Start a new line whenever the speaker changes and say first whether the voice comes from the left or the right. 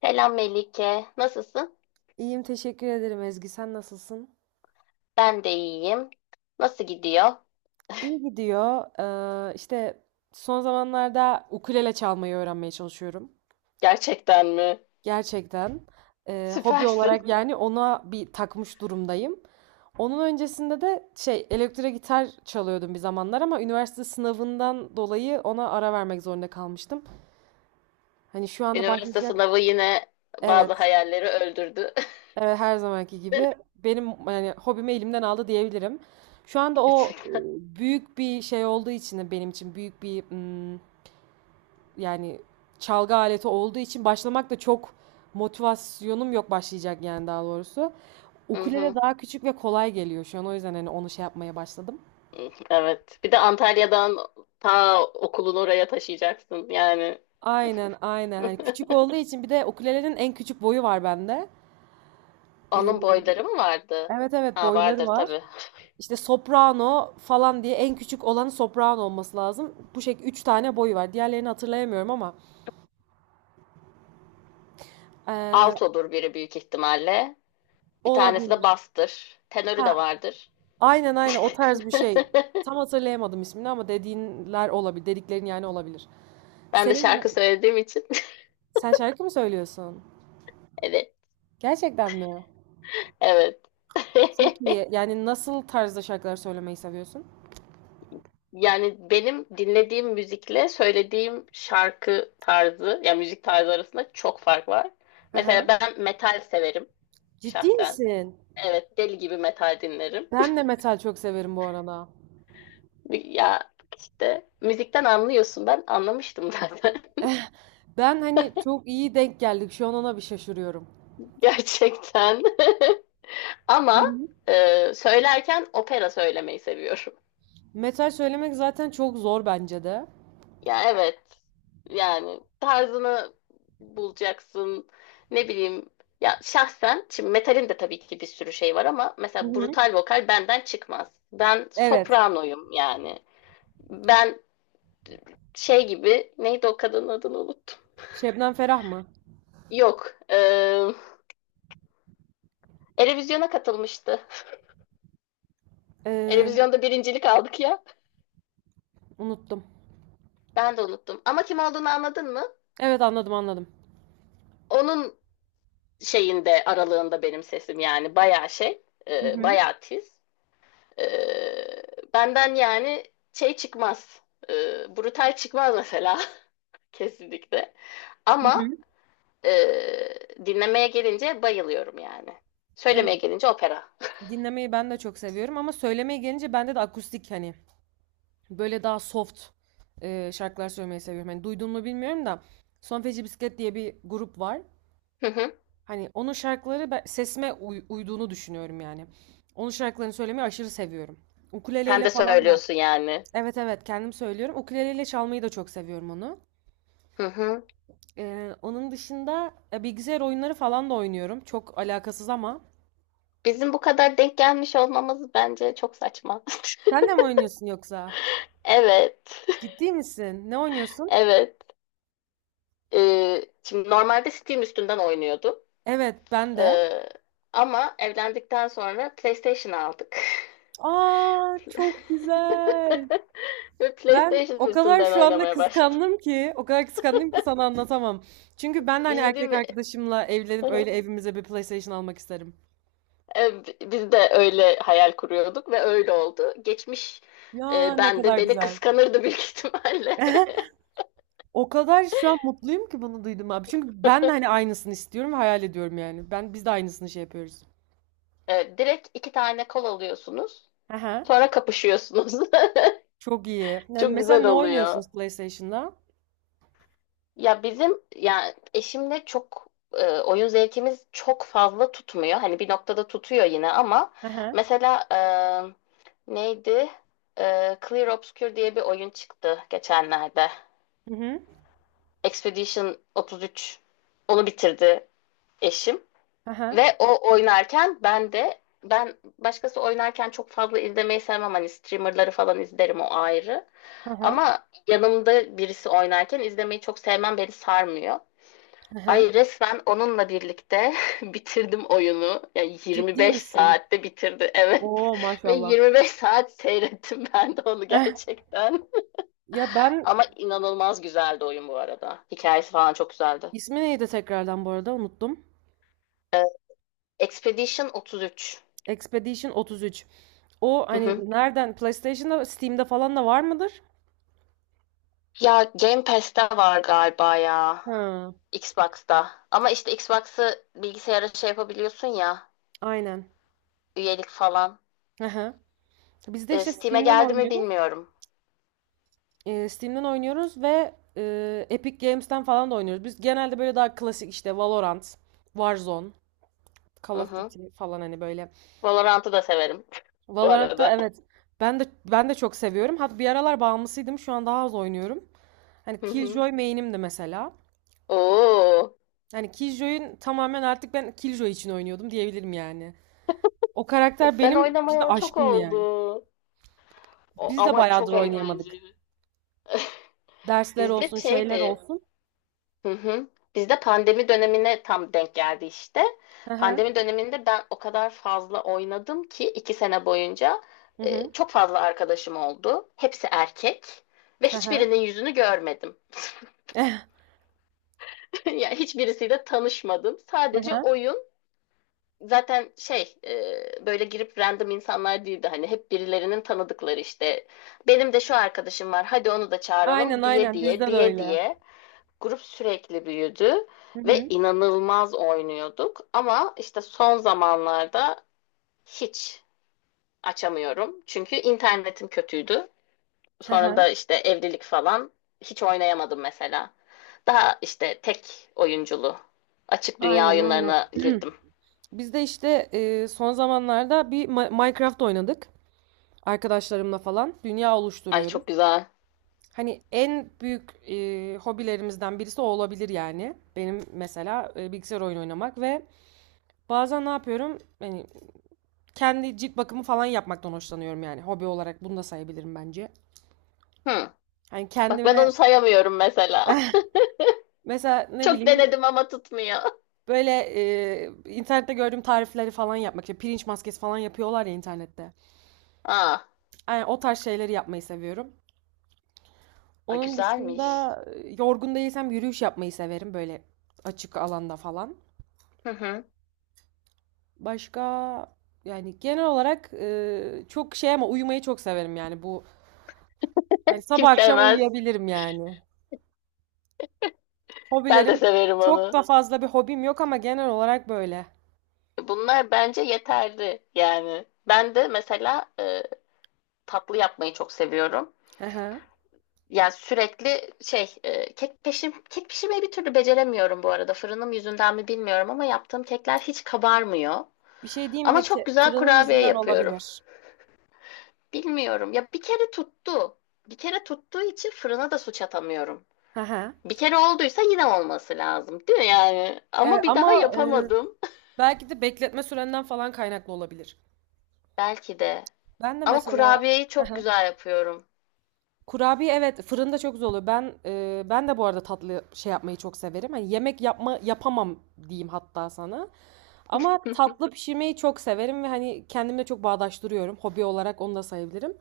left: Selam Melike. Nasılsın?
right: İyiyim, teşekkür ederim Ezgi. Sen nasılsın?
left: Ben de iyiyim. Nasıl gidiyor?
right: İyi gidiyor. Ee, işte Son zamanlarda ukulele çalmayı öğrenmeye çalışıyorum.
left: Gerçekten mi?
right: Gerçekten. Hobi olarak,
left: Süpersin.
right: yani ona bir takmış durumdayım. Onun öncesinde de şey elektro gitar çalıyordum bir zamanlar, ama üniversite sınavından dolayı ona ara vermek zorunda kalmıştım. Hani şu anda
left: Üniversite
right: başlayacak.
left: sınavı yine bazı
right: Evet.
left: hayalleri öldürdü.
right: Evet, her zamanki gibi benim yani hobimi elimden aldı diyebilirim. Şu anda o
left: Gerçekten.
right: büyük bir şey olduğu için de benim için büyük bir mm, yani çalgı aleti olduğu için başlamak da çok, motivasyonum yok başlayacak yani, daha doğrusu.
left: Hı
right: Ukulele
left: hı.
right: daha küçük ve kolay geliyor şu an, o yüzden hani onu şey yapmaya başladım.
left: Evet. Bir de Antalya'dan ta okulunu oraya taşıyacaksın yani.
right: Aynen aynen, hani küçük olduğu için, bir de ukulelenin en küçük boyu var bende.
left: Onun
right: Ee,
left: boyları mı vardı?
right: evet evet,
left: Ha
right: boyları
left: vardır
right: var.
left: tabii.
right: İşte soprano falan diye, en küçük olanı soprano olması lazım. Bu şekilde 3 tane boyu var. Diğerlerini hatırlayamıyorum ama eee,
left: Alt olur biri büyük ihtimalle.
right: o
left: Bir tanesi de
right: olabilir.
left: bastır. Tenörü de
right: Ha,
left: vardır.
right: aynen aynen, o tarz bir şey. Tam hatırlayamadım ismini ama dediğinler olabilir. Dediklerin yani, olabilir.
left: Ben de şarkı
right: Senin,
left: söylediğim için.
right: sen şarkı mı söylüyorsun?
left: Evet.
right: Gerçekten mi?
left: Evet.
right: Çok iyi. Yani nasıl tarzda şarkılar söylemeyi seviyorsun?
left: Yani benim dinlediğim müzikle söylediğim şarkı tarzı, yani müzik tarzı arasında çok fark var. Mesela
right: Hı.
left: ben metal severim
right: Ciddi
left: şahsen.
right: misin?
left: Evet, deli gibi metal dinlerim.
right: Ben de metal çok severim bu arada.
left: Ya işte müzikten anlıyorsun. Ben anlamıştım zaten.
right: Ben hani, çok iyi denk geldik. Şu an ona bir şaşırıyorum.
left: Gerçekten. Ama söylerken opera söylemeyi seviyorum.
right: Metal söylemek zaten çok zor bence de.
left: Ya evet. Yani tarzını bulacaksın. Ne bileyim. Ya şahsen şimdi metalin de tabii ki bir sürü şey var ama
right: Hı
left: mesela
right: hı.
left: brutal vokal benden çıkmaz. Ben
right: Evet.
left: sopranoyum yani. Ben şey gibi neydi o kadının adını unuttum.
right: Şebnem Ferah mı?
left: Yok. Eurovision'a katılmıştı.
right: Ee,
left: Eurovision'da birincilik aldık ya.
right: Unuttum.
left: Ben de unuttum. Ama kim olduğunu anladın mı?
right: Evet, anladım anladım.
left: Onun şeyinde aralığında benim sesim yani bayağı şey,
right: Hı hı.
left: bayağı tiz. Ee, Benden yani şey çıkmaz. Brutal çıkmaz mesela. Kesinlikle.
right: Hı
left: Ama
right: hı.
left: e, dinlemeye gelince bayılıyorum yani.
right: Evet,
left: Söylemeye gelince opera.
right: dinlemeyi ben de çok seviyorum ama söylemeye gelince bende de akustik, hani böyle daha soft şarkılar söylemeyi seviyorum. Hani duydun mu bilmiyorum da, Son Feci Bisiklet diye bir grup var.
left: Hı hı.
right: Hani onun şarkıları sesime uyduğunu düşünüyorum yani. Onun şarkılarını söylemeyi aşırı seviyorum.
left: Sen
right: Ukuleleyle
left: de
right: falan da.
left: söylüyorsun yani.
right: Evet evet, kendim söylüyorum. Ukuleleyle çalmayı da çok seviyorum onu.
left: Hı hı.
right: Onun dışında bilgisayar oyunları falan da oynuyorum. Çok alakasız ama.
left: Bizim bu kadar denk gelmiş olmamız bence çok saçma.
right: Sen de mi oynuyorsun yoksa?
left: Evet.
right: Ciddi misin? Ne oynuyorsun?
left: Evet. Şimdi normalde Steam üstünden oynuyordum.
right: Evet, ben de.
left: Ee, Ama evlendikten sonra PlayStation aldık.
right: Aa, çok güzel.
left: Ve
right: Ben
left: PlayStation
right: o kadar
left: üstünden
right: şu anda
left: oynamaya başladım.
right: kıskandım ki, o kadar kıskandım ki sana anlatamam. Çünkü ben de
left: Bir
right: hani
left: şey değil
right: erkek
left: mi?
right: arkadaşımla evlenip öyle evimize bir PlayStation almak isterim.
left: Biz de öyle hayal kuruyorduk ve öyle oldu. Geçmiş
right: Ya ne
left: ben de
right: kadar
left: beni
right: güzel.
left: kıskanırdı büyük ihtimalle.
right: O kadar şu an mutluyum ki bunu duydum abi. Çünkü ben de hani aynısını istiyorum ve hayal ediyorum yani. Biz de aynısını şey yapıyoruz.
left: Direkt iki tane kol alıyorsunuz.
right: Aha.
left: Sonra kapışıyorsunuz.
right: Çok iyi. Yani
left: Çok
right: mesela
left: güzel
right: ne
left: oluyor.
right: oynuyorsunuz PlayStation'da?
left: Ya bizim yani eşimle çok oyun zevkimiz çok fazla tutmuyor. Hani bir noktada tutuyor yine ama
right: Hı hı.
left: mesela neydi? Clear Obscure diye bir oyun çıktı geçenlerde.
right: Hı hı.
left: Expedition 33 onu bitirdi eşim
right: Hı hı.
left: ve o oynarken ben başkası oynarken çok fazla izlemeyi sevmem. Hani streamerları falan izlerim o ayrı.
right: Hı hı.
left: Ama yanımda birisi oynarken izlemeyi çok sevmem, beni sarmıyor.
right: Hı hı.
left: Ay resmen onunla birlikte bitirdim oyunu. Yani
right: Ciddi
left: 25
right: misin?
left: saatte bitirdi evet.
right: Oo
left: Ve
right: maşallah.
left: 25 saat seyrettim ben de onu
right: Eh,
left: gerçekten.
right: ya ben
left: Ama inanılmaz güzeldi oyun bu arada. Hikayesi falan çok güzeldi.
right: ismi neydi tekrardan bu arada, unuttum.
left: Ee, Expedition 33.
right: Expedition 33. O
left: Hı
right: hani
left: hı.
right: nereden, PlayStation'da Steam'de falan da var mıdır?
left: Ya Game Pass'te var galiba ya.
right: Ha,
left: Xbox'ta. Ama işte Xbox'ı bilgisayara şey yapabiliyorsun ya.
right: aynen.
left: Üyelik falan.
right: Hı hı. Biz de işte
left: Steam'e
right: Steam'den
left: geldi mi
right: oynuyoruz.
left: bilmiyorum.
right: Steam'den oynuyoruz ve Epic Games'ten falan da oynuyoruz. Biz genelde böyle daha klasik işte Valorant, Warzone, Call
left: Hı
right: of
left: hı.
right: Duty falan, hani böyle.
left: Valorant'ı da severim bu
right: Valorant'ta
left: arada.
right: evet. Ben de Ben de çok seviyorum. Hatta bir aralar bağımlısıydım. Şu an daha az oynuyorum. Hani
left: Hı hı.
right: Killjoy main'imdi mesela.
left: Oo,
right: Hani Killjoy'un, tamamen artık ben Killjoy için oynuyordum diyebilirim yani. O karakter
left: ben
right: benim cidden
left: oynamayalı çok
right: aşkımdı yani.
left: oldu. O,
right: Biz de
left: ama çok
right: bayağıdır oynayamadık.
left: eğlenceli.
right: Dersler
left: Bizde
right: olsun, şeyler
left: şeydi.
right: olsun.
left: Hı hı. Bizde pandemi dönemine tam denk geldi işte.
right: Hı
left: Pandemi
right: hı.
left: döneminde ben o kadar fazla oynadım ki iki sene boyunca
right: Hı hı.
left: çok fazla arkadaşım oldu. Hepsi erkek ve
right: Hı hı.
left: hiçbirinin yüzünü görmedim.
right: Eh.
left: Yani hiçbirisiyle tanışmadım.
right: Hı
left: Sadece
right: hı.
left: oyun. Zaten şey, böyle girip random insanlar değildi, hani hep birilerinin tanıdıkları işte, benim de şu arkadaşım var hadi onu da
right: Aynen
left: çağıralım diye
right: aynen,
left: diye
right: bizde de
left: diye
right: öyle.
left: diye grup sürekli büyüdü
right: Hı
left: ve
right: hı.
left: inanılmaz oynuyorduk, ama işte son zamanlarda hiç açamıyorum çünkü internetim kötüydü,
right: Hı
left: sonra
right: hı.
left: da işte evlilik falan, hiç oynayamadım mesela, daha işte tek oyunculu açık dünya
right: Aynen aynen.
left: oyunlarına girdim.
right: Biz de işte son zamanlarda bir Minecraft oynadık. Arkadaşlarımla falan dünya
left: Ay
right: oluşturuyoruz.
left: çok güzel.
right: Hani en büyük hobilerimizden birisi o olabilir yani. Benim mesela bilgisayar oyunu oynamak ve bazen ne yapıyorum? Hani kendi cilt bakımı falan yapmaktan hoşlanıyorum yani. Hobi olarak bunu da sayabilirim bence.
left: Hı.
right: Hani
left: Bak ben onu
right: kendime
left: sayamıyorum mesela.
right: mesela ne
left: Çok
right: bileyim,
left: denedim ama tutmuyor.
right: böyle e, internette gördüğüm tarifleri falan yapmak. İşte pirinç maskesi falan yapıyorlar ya internette.
left: Aa,
right: Yani o tarz şeyleri yapmayı seviyorum.
left: a,
right: Onun
left: güzelmiş.
right: dışında yorgun değilsem yürüyüş yapmayı severim, böyle açık alanda falan.
left: Hı hı.
right: Başka, yani genel olarak çok şey ama uyumayı çok severim yani, bu hani
left: Kim
right: sabah akşam
left: sevmez?
right: uyuyabilirim yani.
left: Ben de
right: Hobilerim,
left: severim
right: çok
left: onu.
right: da fazla bir hobim yok ama genel olarak böyle.
left: Bunlar bence yeterli yani. Ben de mesela tatlı yapmayı çok seviyorum.
right: Hı hı.
left: Yani sürekli şey, kek pişirmeyi bir türlü beceremiyorum bu arada. Fırınım yüzünden mi bilmiyorum ama yaptığım kekler hiç kabarmıyor.
right: Bir şey diyeyim
left: Ama
right: mi,
left: çok
right: ki
left: güzel
right: fırının
left: kurabiye
right: yüzünden
left: yapıyorum.
right: olabilir.
left: Bilmiyorum. Ya bir kere tuttu. Bir kere tuttuğu için fırına da suç atamıyorum.
right: Hı hı.
left: Bir kere olduysa yine olması lazım, değil mi yani?
right: E,
left: Ama bir
right: ama
left: daha
right: e,
left: yapamadım.
right: Belki de bekletme sürenden falan kaynaklı olabilir.
left: Belki de.
right: Ben de
left: Ama
right: mesela
left: kurabiyeyi çok güzel yapıyorum.
right: kurabiye evet, fırında çok zor oluyor. Ben de bu arada tatlı şey yapmayı çok severim. Hani yemek yapma yapamam diyeyim hatta sana. Ama tatlı pişirmeyi çok severim ve hani kendimle çok bağdaştırıyorum. Hobi olarak onu da sayabilirim.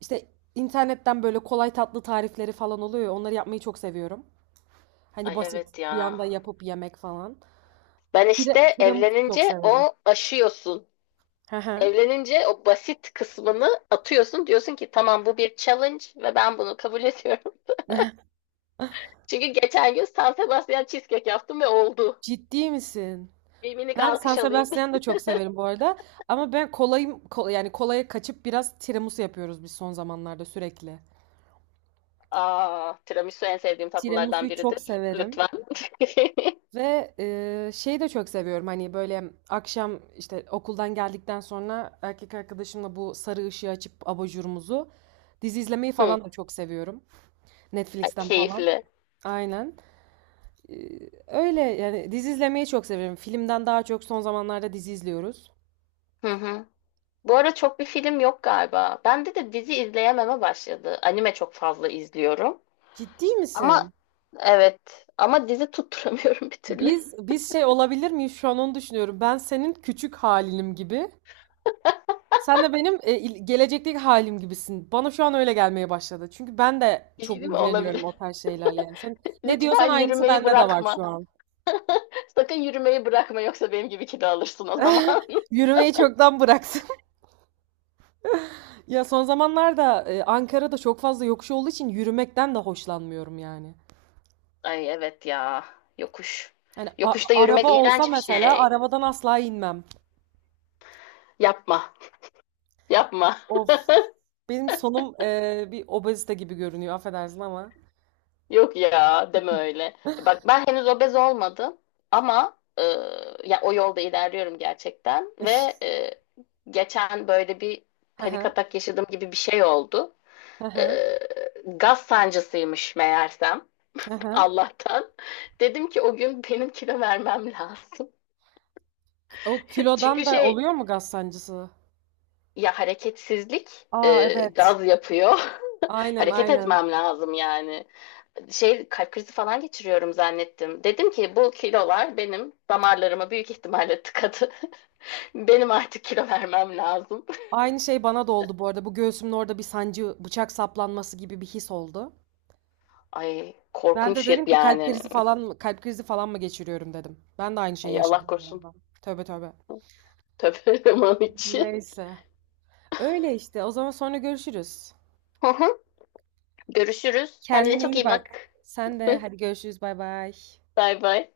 right: İşte internetten böyle kolay tatlı tarifleri falan oluyor ya. Onları yapmayı çok seviyorum. Hani
left: Ay
right: basit,
left: evet
right: bir
left: ya.
right: anda yapıp yemek falan.
left: Ben işte
right: Tiramisu çok
left: evlenince
right: severim.
left: o aşıyorsun.
right: Hı hı.
left: Evlenince o basit kısmını atıyorsun. Diyorsun ki tamam, bu bir challenge ve ben bunu kabul ediyorum. Çünkü geçen gün San Sebastian cheesecake yaptım ve oldu.
right: Ciddi misin?
left: Bir minik
right: Ben San
left: alkış alayım.
right: Sebastian'ı da çok severim bu arada. Ama ben kolayım, yani kolaya kaçıp biraz tiramisu yapıyoruz biz son zamanlarda sürekli.
left: Aa, tiramisu en sevdiğim tatlılardan
right: Tiramisu'yu çok
left: biridir.
right: severim
left: Lütfen.
right: ve şeyi de çok seviyorum. Hani böyle akşam işte okuldan geldikten sonra erkek arkadaşımla bu sarı ışığı açıp abajurumuzu, dizi izlemeyi
left: Hı,
right: falan da çok seviyorum.
left: ay,
right: Netflix'ten falan.
left: keyifli.
right: Aynen. E, Öyle yani, dizi izlemeyi çok seviyorum. Filmden daha çok son zamanlarda dizi izliyoruz.
left: Hı hı. Bu ara çok bir film yok galiba. Bende de dizi izleyememe başladı. Anime çok fazla izliyorum.
right: Ciddi misin?
left: Ama evet, ama dizi tutturamıyorum bir türlü.
right: Biz şey olabilir miyiz, şu an onu düşünüyorum. Ben senin küçük halinim gibi. Sen de benim gelecekteki halim gibisin. Bana şu an öyle gelmeye başladı. Çünkü ben de
left: Bir şey
right: çok
left: değil mi?
right: ilgileniyorum
left: Olabilir.
right: o tarz şeylerle yani. Sen ne diyorsan
left: Lütfen
right: aynısı
left: yürümeyi
right: bende de var
left: bırakma.
right: şu an.
left: Sakın yürümeyi bırakma yoksa benim gibi kilo alırsın o zaman.
right: Yürümeyi çoktan bıraktım. Ya son zamanlarda Ankara'da çok fazla yokuş olduğu için yürümekten de hoşlanmıyorum yani.
left: Ay evet ya. Yokuş.
right: Yani
left: Yokuşta yürümek
right: araba olsa
left: iğrenç bir
right: mesela,
left: şey.
right: arabadan asla inmem.
left: Yapma. Yapma.
right: Of. Benim sonum bir obezite gibi görünüyor, affedersin ama.
left: Yok ya, deme öyle. Bak ben henüz obez olmadım ama ya o yolda ilerliyorum gerçekten ve e, geçen böyle bir
right: Hı
left: panik
right: hı.
left: atak yaşadığım gibi bir şey oldu.
right: Hı
left: E,
right: hı.
left: Gaz sancısıymış meğersem,
right: Hı hı.
left: Allah'tan. Dedim ki o gün benim kilo vermem lazım.
right: O kilodan
left: Çünkü
right: da
left: şey,
right: oluyor mu gaz sancısı?
left: ya hareketsizlik
right: Aa evet.
left: gaz yapıyor.
right: Aynen
left: Hareket
right: aynen.
left: etmem lazım yani. Şey, kalp krizi falan geçiriyorum zannettim. Dedim ki bu kilolar benim damarlarıma büyük ihtimalle tıkadı. Benim artık kilo vermem lazım.
right: Aynı şey bana da oldu bu arada. Bu göğsümün orada bir sancı, bıçak saplanması gibi bir his oldu.
left: Ay
right: Ben de
left: korkunç ya-
right: dedim ki kalp
left: yani.
right: krizi falan mı, kalp krizi falan mı geçiriyorum dedim. Ben de aynı şeyi
left: Ay Allah
right: yaşadım bu
left: korusun.
right: arada. Tövbe tövbe.
left: Tövbe aman içi.
right: Neyse. Öyle işte. O zaman sonra görüşürüz.
left: Görüşürüz. Kendine
right: Kendine
left: çok
right: iyi
left: iyi
right: bak.
left: bak.
right: Sen de hadi görüşürüz. Bay bay.
left: Bay bay.